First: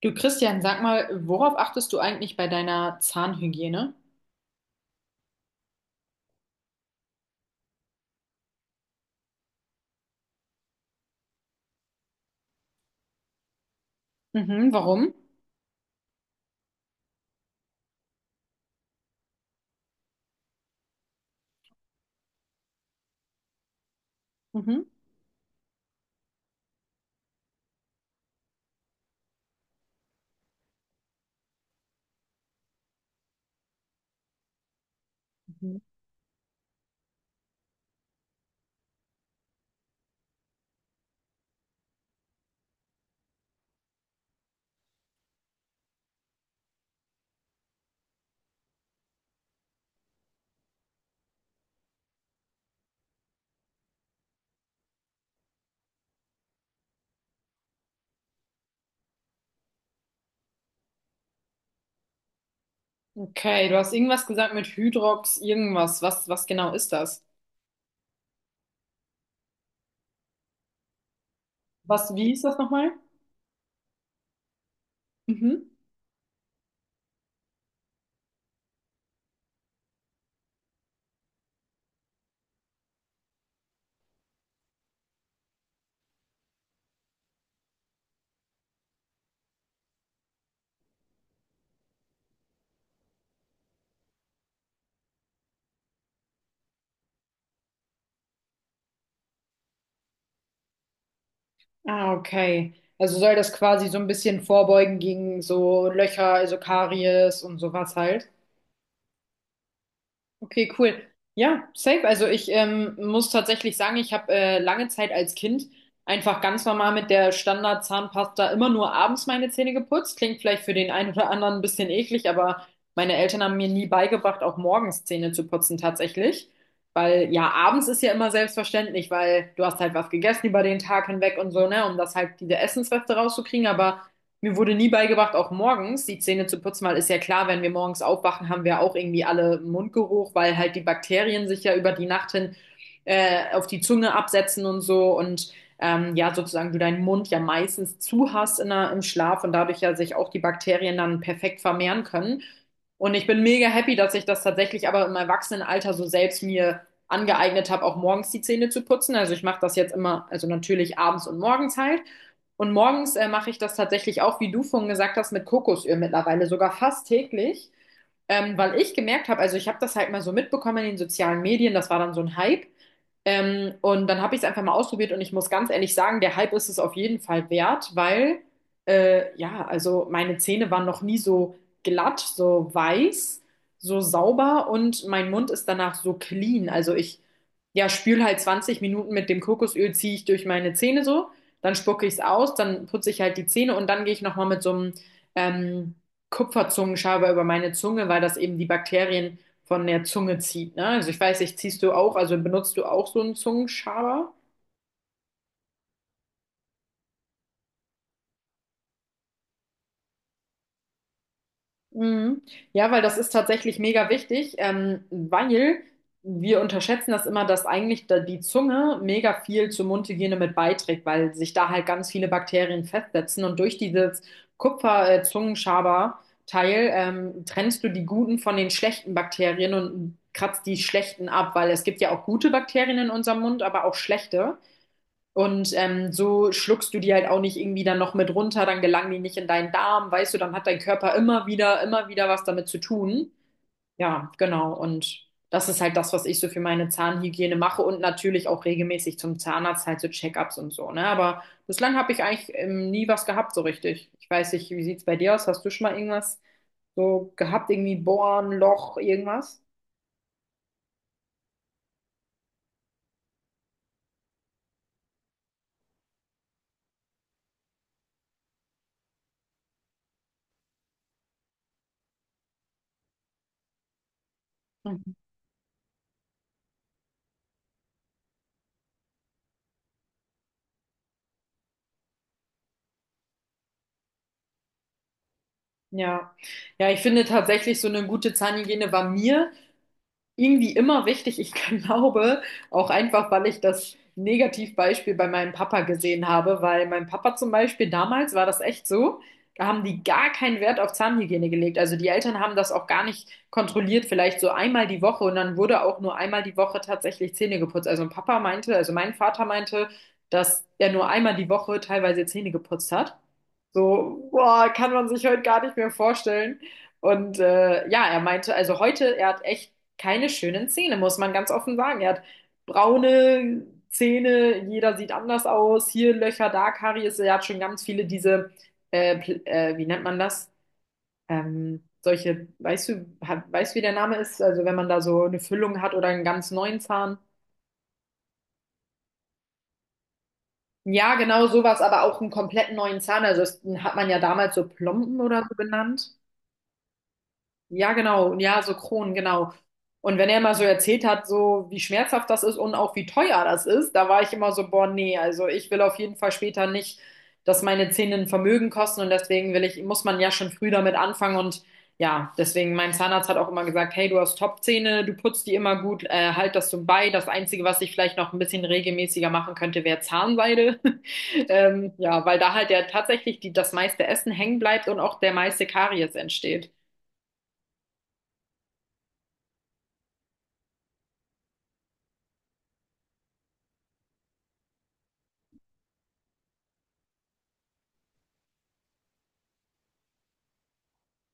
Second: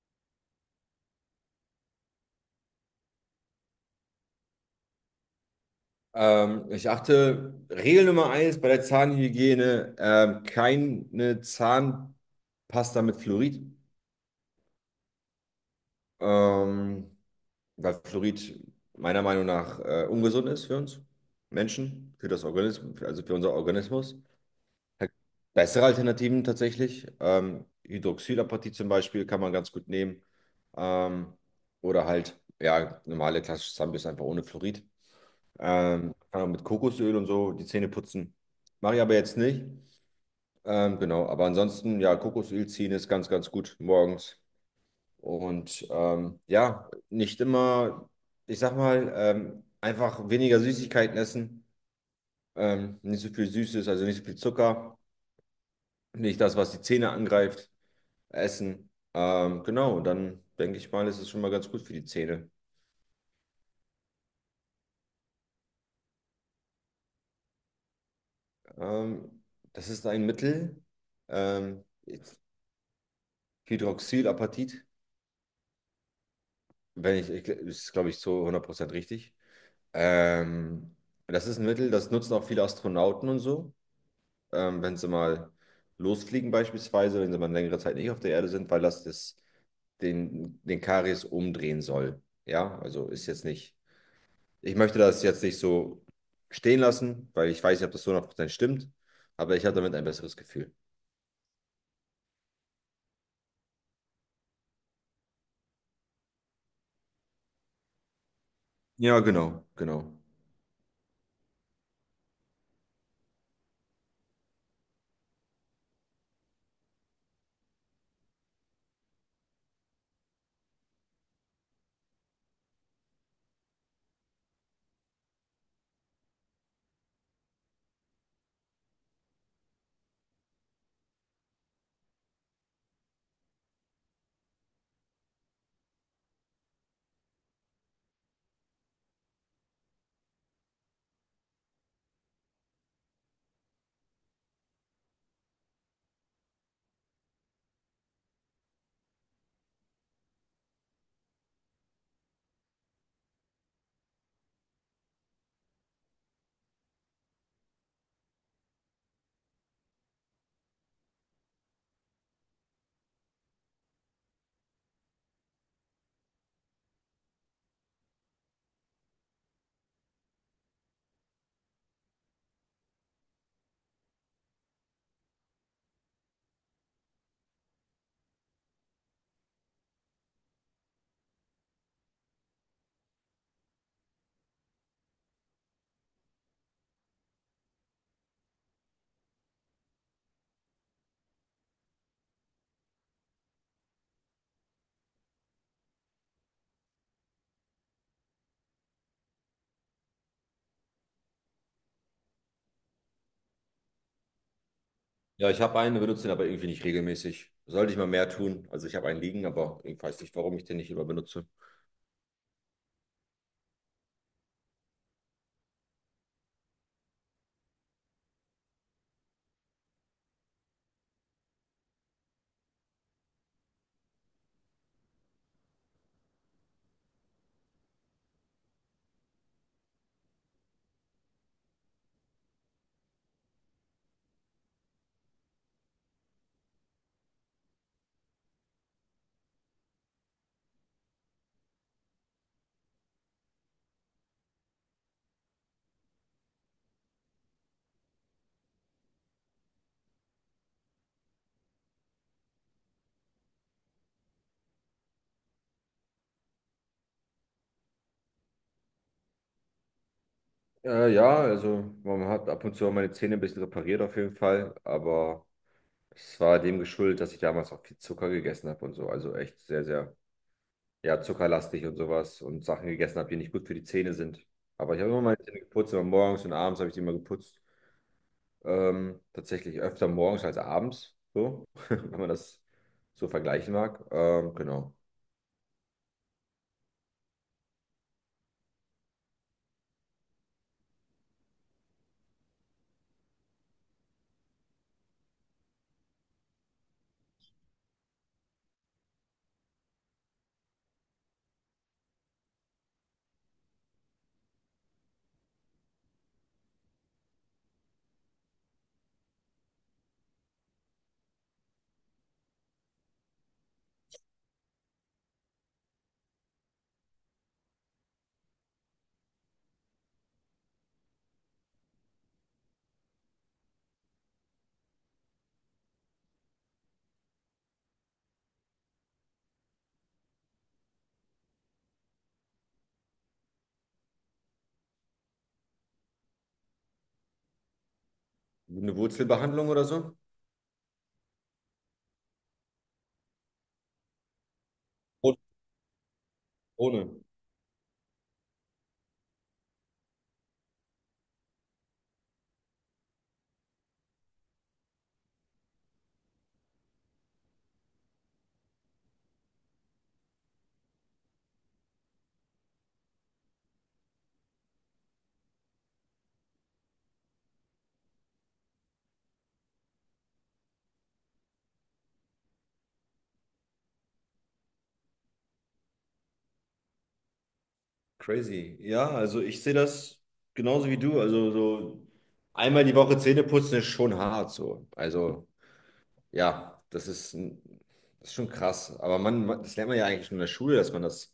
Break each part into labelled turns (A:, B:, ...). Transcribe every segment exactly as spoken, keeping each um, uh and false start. A: Du Christian, sag mal, worauf achtest du eigentlich bei deiner Zahnhygiene?
B: Ähm, ich achte, Regel Nummer eins bei der Zahnhygiene, ähm, keine Zahnpasta mit Fluorid,
A: Mhm, warum?
B: ähm, weil Fluorid meiner Meinung nach äh, ungesund ist für uns Menschen, für das Organismus, also für unser Organismus.
A: Mhm.
B: Bessere Alternativen tatsächlich, ähm, Hydroxylapatit zum Beispiel kann man ganz gut nehmen, ähm, oder halt, ja, normale klassische Zahnbürste einfach ohne Fluorid.
A: Mhm.
B: Ähm, kann auch mit Kokosöl und so die Zähne putzen. Mache ich aber jetzt nicht. Ähm, genau, aber ansonsten, ja, Kokosöl ziehen ist ganz, ganz gut morgens. Und ähm, ja, nicht immer, ich sag mal, ähm, einfach weniger Süßigkeiten essen. Ähm, nicht so viel Süßes, also nicht so viel Zucker. Nicht das, was die Zähne angreift, essen. Ähm, genau, und dann denke ich mal, ist es schon mal ganz gut für die Zähne.
A: Okay, du hast irgendwas gesagt mit Hydrox, irgendwas. Was, was genau ist das?
B: Ähm, das ist ein Mittel, ähm,
A: Was, wie ist das nochmal?
B: Hydroxylapatit.
A: Mhm.
B: Wenn ich, ich ist, glaube ich, zu hundert Prozent richtig. Ähm, das ist ein Mittel, das nutzen auch viele Astronauten und so, ähm, wenn sie mal losfliegen beispielsweise, wenn sie mal eine längere Zeit nicht auf der Erde sind, weil das, das den, den Karies umdrehen soll. Ja, also ist jetzt nicht, ich möchte das jetzt nicht so stehen lassen, weil ich weiß nicht, ob das zu hundert Prozent stimmt, aber ich habe damit ein besseres Gefühl.
A: Ah, okay. Also soll das quasi so ein bisschen vorbeugen gegen so Löcher, also Karies und sowas halt?
B: Ja, genau, genau.
A: Okay, cool. Ja, safe. Also ich ähm, muss tatsächlich sagen, ich habe äh, lange Zeit als Kind einfach ganz normal mit der Standard-Zahnpasta immer nur abends meine Zähne geputzt. Klingt vielleicht für den einen oder anderen ein bisschen eklig, aber meine Eltern haben mir nie beigebracht, auch morgens Zähne zu putzen tatsächlich. Weil ja, abends ist ja immer selbstverständlich, weil du hast halt was gegessen über den Tag hinweg und so, ne, um das halt diese Essensreste rauszukriegen. Aber mir wurde nie beigebracht, auch morgens die Zähne zu putzen, weil ist ja klar, wenn wir morgens aufwachen, haben wir auch irgendwie alle Mundgeruch, weil halt die Bakterien sich ja über die Nacht hin äh, auf die Zunge absetzen und so und ähm, ja, sozusagen du deinen Mund ja meistens zu hast in der, im Schlaf und dadurch ja sich auch die Bakterien dann perfekt vermehren können. Und ich bin mega happy, dass ich das tatsächlich aber im Erwachsenenalter so selbst mir angeeignet habe, auch morgens die Zähne zu putzen. Also ich mache das jetzt immer, also natürlich abends und morgens halt. Und morgens äh, mache ich das tatsächlich auch, wie du vorhin gesagt hast, mit Kokosöl mittlerweile, sogar fast täglich, ähm, weil ich gemerkt habe, also ich habe das halt mal so mitbekommen in den sozialen Medien, das war dann so ein Hype. Ähm, und dann habe ich es einfach mal ausprobiert und ich muss ganz ehrlich sagen, der Hype ist es auf jeden Fall wert, weil äh, ja, also meine Zähne waren noch nie so glatt, so weiß, so sauber und mein Mund ist danach so clean. Also ich, ja, spül halt zwanzig Minuten mit dem Kokosöl, ziehe ich durch meine Zähne so, dann spucke ich es aus, dann putze ich halt die Zähne und dann gehe ich nochmal mit so einem ähm, Kupferzungenschaber über meine Zunge, weil das eben die Bakterien von der Zunge zieht. Ne? Also ich weiß nicht, ziehst du auch, also benutzt du auch so einen Zungenschaber?
B: Ja, ich habe einen, benutze den aber irgendwie nicht regelmäßig. Sollte ich mal mehr tun. Also ich habe einen liegen, aber ich weiß nicht, warum ich den nicht immer benutze.
A: Mhm. Ja, weil das ist tatsächlich mega wichtig, ähm, weil wir unterschätzen das immer, dass eigentlich da die Zunge mega viel zur Mundhygiene mit beiträgt, weil sich da halt ganz viele Bakterien festsetzen und durch dieses Kupfer-Zungenschaber-Teil ähm, trennst du die guten von den schlechten Bakterien und kratzt die schlechten ab, weil es gibt ja auch gute Bakterien in unserem Mund, aber auch schlechte. Und ähm, so schluckst du die halt auch nicht irgendwie dann noch mit runter, dann gelangen die nicht in deinen Darm, weißt du, dann hat dein Körper immer wieder, immer wieder was damit zu tun. Ja, genau. Und das ist halt das, was ich so für meine Zahnhygiene mache und natürlich auch regelmäßig zum Zahnarzt halt so Check-ups und so, ne? Aber bislang habe ich eigentlich ähm, nie was gehabt so richtig. Ich weiß nicht, wie sieht's bei dir aus? Hast du schon mal irgendwas so gehabt, irgendwie Bohren, Loch, irgendwas?
B: Äh, ja, also man hat ab und zu auch meine Zähne ein bisschen repariert auf jeden Fall, aber es war dem geschuldet, dass ich damals auch viel Zucker gegessen habe und so. Also echt sehr, sehr, ja, zuckerlastig und sowas und Sachen gegessen habe, die nicht gut für die Zähne sind. Aber ich habe
A: Mhm.
B: immer meine Zähne geputzt, immer morgens und abends habe ich die immer geputzt. Ähm, tatsächlich öfter morgens als abends, so, wenn man das so vergleichen mag. Ähm, genau.
A: Ja. Ja, ich finde tatsächlich so eine gute Zahnhygiene war mir irgendwie immer wichtig. Ich glaube, auch einfach, weil ich das Negativbeispiel bei meinem Papa gesehen habe, weil mein Papa zum Beispiel damals war das echt so. Da haben die gar keinen Wert auf Zahnhygiene gelegt. Also die Eltern haben das auch gar nicht kontrolliert, vielleicht so einmal die Woche und dann wurde auch nur einmal die Woche tatsächlich Zähne geputzt. Also Papa meinte, also mein Vater meinte, dass er nur einmal die Woche teilweise Zähne geputzt hat. So, boah, kann man sich heute gar nicht mehr vorstellen. Und äh, ja, er meinte, also heute, er hat echt keine schönen Zähne, muss man ganz offen sagen. Er hat braune Zähne, jeder sieht anders aus, hier Löcher, da Karies, er hat schon ganz viele diese, äh, Pl- äh, wie nennt man das? Ähm, solche, weißt du, ha- weißt du, wie der Name ist? Also wenn man da so eine Füllung hat oder einen ganz neuen Zahn.
B: Eine Wurzelbehandlung oder so?
A: Ja, genau sowas, aber auch einen komplett neuen Zahn. Also das hat man ja damals so Plomben
B: Ohne.
A: oder so genannt.
B: Ohne.
A: Ja, genau. Ja, so Kronen, genau. Und wenn er mal so erzählt hat, so wie schmerzhaft das ist und auch wie teuer das ist, da war ich immer so, boah, nee, also ich will auf jeden Fall später nicht, dass meine Zähne ein Vermögen kosten und deswegen will ich, muss man ja schon früh damit anfangen und ja, deswegen mein Zahnarzt hat auch immer gesagt, hey, du hast Top-Zähne, du putzt die immer gut, äh, halt das so bei. Das Einzige, was ich vielleicht noch ein bisschen regelmäßiger machen könnte, wäre Zahnseide. Ähm, ja, weil da halt ja tatsächlich die, das meiste Essen hängen bleibt und auch der meiste Karies entsteht.
B: Crazy. Ja, also ich sehe das genauso wie du. Also so einmal die Woche Zähne putzen ist schon hart so. Also ja, das ist, ein- das ist schon krass. Aber man, man- das lernt man ja eigentlich schon in der Schule, dass man das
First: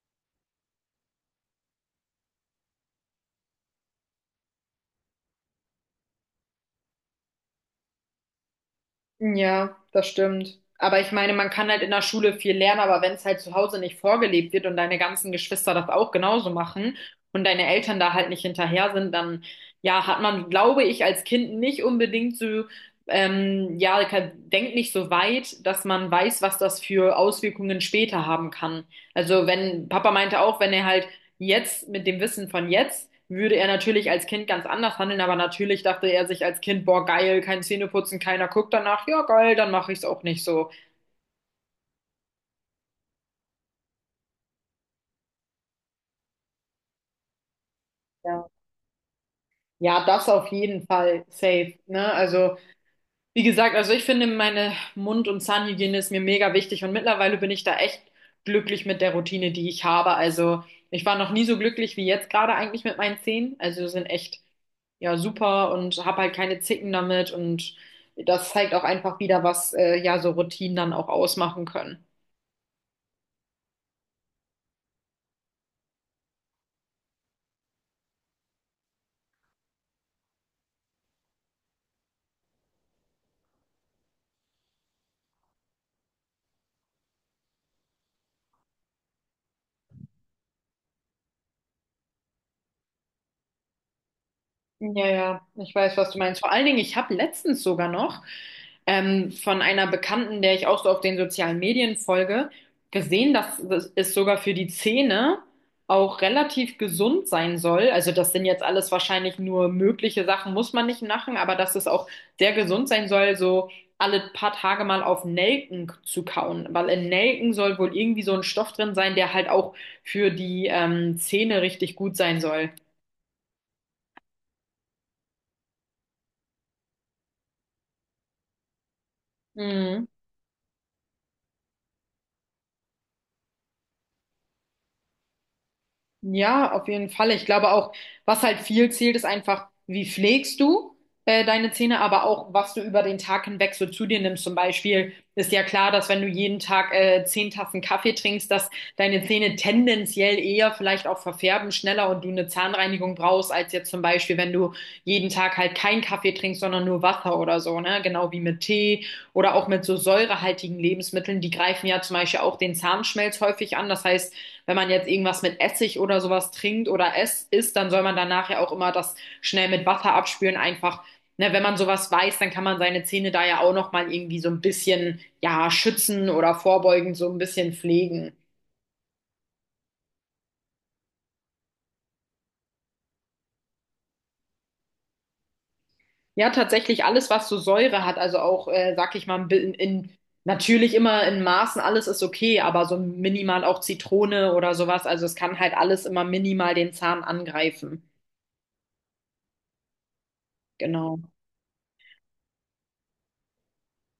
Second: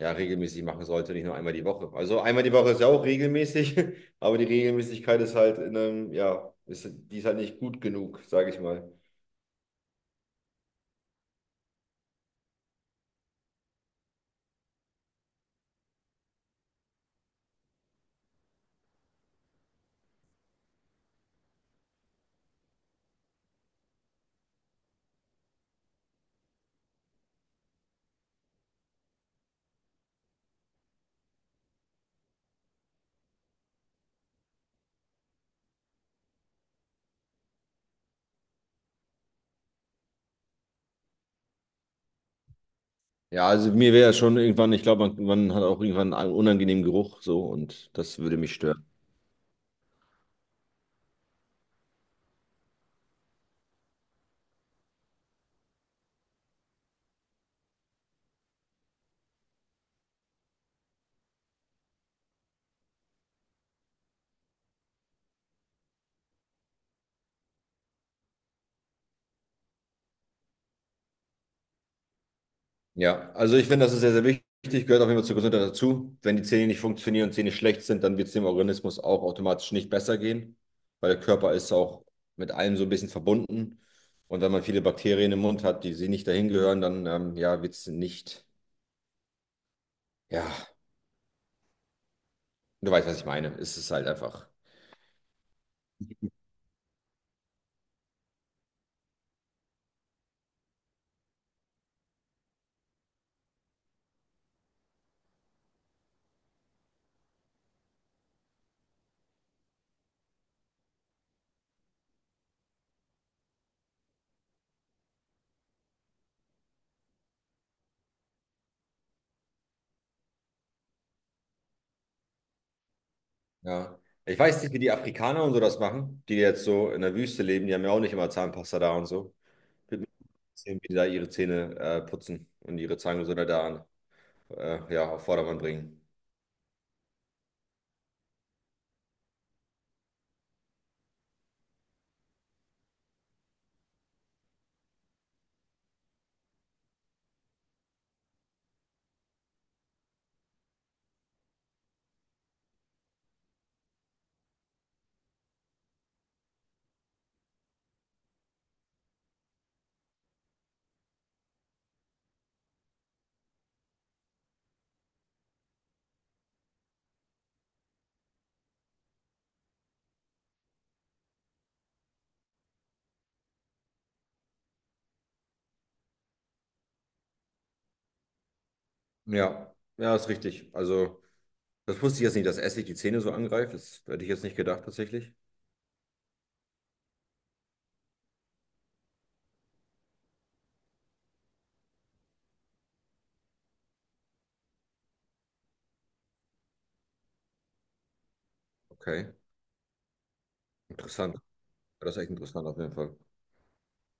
B: ja regelmäßig machen sollte, nicht nur einmal die Woche. Also einmal die Woche ist ja auch regelmäßig, aber die Regelmäßigkeit ist halt in einem, ja, ist, die ist halt nicht gut genug, sage ich mal.
A: Ja, das stimmt. Aber ich meine, man kann halt in der Schule viel lernen, aber wenn es halt zu Hause nicht vorgelebt wird und deine ganzen Geschwister das auch genauso machen und deine Eltern da halt nicht hinterher sind, dann ja, hat man, glaube ich, als Kind nicht unbedingt so, ähm, ja, kann- denkt nicht so weit, dass man weiß, was das für Auswirkungen später haben kann. Also wenn, Papa meinte auch, wenn er halt. Jetzt, mit dem Wissen von jetzt, würde er natürlich als Kind ganz anders handeln, aber natürlich dachte er sich als Kind, boah, geil, kein Zähneputzen, keiner guckt danach, ja, geil, dann mache ich es auch nicht so.
B: Ja, also mir wäre schon irgendwann, ich glaube, man, man hat auch irgendwann einen unangenehmen Geruch so und das würde
A: Ja.
B: mich stören.
A: Ja, das auf jeden Fall safe, ne? Also, wie gesagt, also ich finde meine Mund- und Zahnhygiene ist mir mega wichtig und mittlerweile bin ich da echt glücklich mit der Routine, die ich habe. Also ich war noch nie so glücklich wie jetzt gerade eigentlich mit meinen Zähnen. Also sind echt ja super und habe halt keine Zicken damit und das zeigt auch einfach wieder, was äh, ja so Routinen dann auch ausmachen können.
B: Ja, also ich finde, das ist sehr, sehr wichtig, gehört auf jeden Fall zur Gesundheit dazu. Wenn die Zähne nicht funktionieren und Zähne schlecht sind, dann wird es dem Organismus auch automatisch nicht besser gehen, weil der Körper ist auch mit allem so ein bisschen verbunden. Und wenn man viele Bakterien im Mund hat, die sie nicht dahin gehören, dann ähm, ja, wird es nicht, ja, du weißt, was ich meine. Es ist halt einfach,
A: Ja, ja, ich weiß, was du meinst. Vor allen Dingen, ich habe letztens sogar noch ähm, von einer Bekannten, der ich auch so auf den sozialen Medien folge, gesehen, dass es sogar für die Zähne auch relativ gesund sein soll. Also das sind jetzt alles wahrscheinlich nur mögliche Sachen, muss man nicht machen, aber dass es auch sehr gesund sein soll, so alle paar Tage mal auf Nelken zu kauen, weil in Nelken soll wohl irgendwie so ein Stoff drin sein, der halt auch für die ähm, Zähne richtig gut sein soll.
B: ja. Ich weiß nicht, wie die Afrikaner und so das machen, die jetzt so in der Wüste leben, die haben ja auch nicht immer Zahnpasta da und so. Wird
A: Mhm.
B: mich sehen, wie die da ihre Zähne äh, putzen und ihre Zahngesundheit da äh, ja, auf Vordermann bringen.
A: Ja, auf jeden Fall. Ich glaube auch, was halt viel zählt, ist einfach, wie pflegst du äh, deine Zähne, aber auch, was du über den Tag hinweg so zu dir nimmst. Zum Beispiel ist ja klar, dass wenn du jeden Tag äh, zehn Tassen Kaffee trinkst, dass deine Zähne tendenziell eher vielleicht auch verfärben schneller und du eine Zahnreinigung brauchst, als jetzt zum Beispiel, wenn du jeden Tag halt keinen Kaffee trinkst, sondern nur Wasser oder so, ne? Genau wie mit Tee oder auch mit so säurehaltigen Lebensmitteln. Die greifen ja zum Beispiel auch den Zahnschmelz häufig an. Das heißt, wenn man jetzt irgendwas mit Essig oder sowas trinkt oder es isst, dann soll man danach ja auch immer das schnell mit Wasser abspülen. Einfach, ne, wenn man sowas weiß, dann kann man seine Zähne da ja auch nochmal irgendwie so ein bisschen, ja, schützen oder vorbeugend so ein bisschen pflegen.
B: Ja, ja, ist richtig. Also, das wusste ich jetzt nicht, dass Essig die Zähne so angreift. Das hätte ich jetzt nicht gedacht, tatsächlich.
A: Ja, tatsächlich alles, was so Säure hat, also auch, äh, sag ich mal, ein bi- in, natürlich immer in Maßen, alles ist okay, aber so minimal auch Zitrone oder sowas. Also es kann halt alles immer minimal den Zahn angreifen.
B: Okay,
A: Genau.
B: interessant. Ja, das ist echt interessant auf jeden Fall.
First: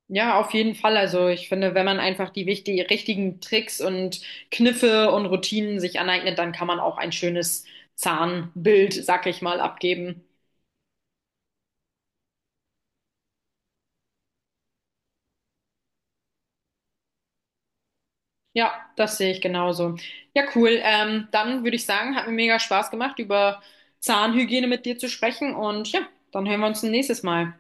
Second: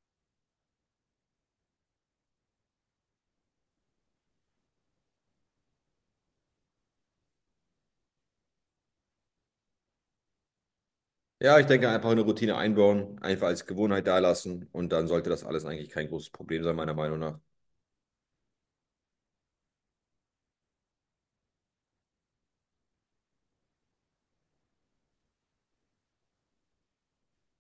A: Ja, auf jeden Fall. Also ich finde, wenn man einfach die wichtig richtigen Tricks und Kniffe und Routinen sich aneignet, dann kann man auch ein schönes Zahnbild, sag ich mal, abgeben.
B: Ja, ich denke, einfach eine Routine einbauen, einfach als Gewohnheit da lassen und dann sollte das alles eigentlich kein großes Problem sein, meiner Meinung nach.
A: Ja, das sehe ich genauso. Ja, cool. Ähm, dann würde ich sagen, hat mir mega Spaß gemacht, über Zahnhygiene mit dir zu sprechen und ja, dann hören wir uns ein nächstes Mal.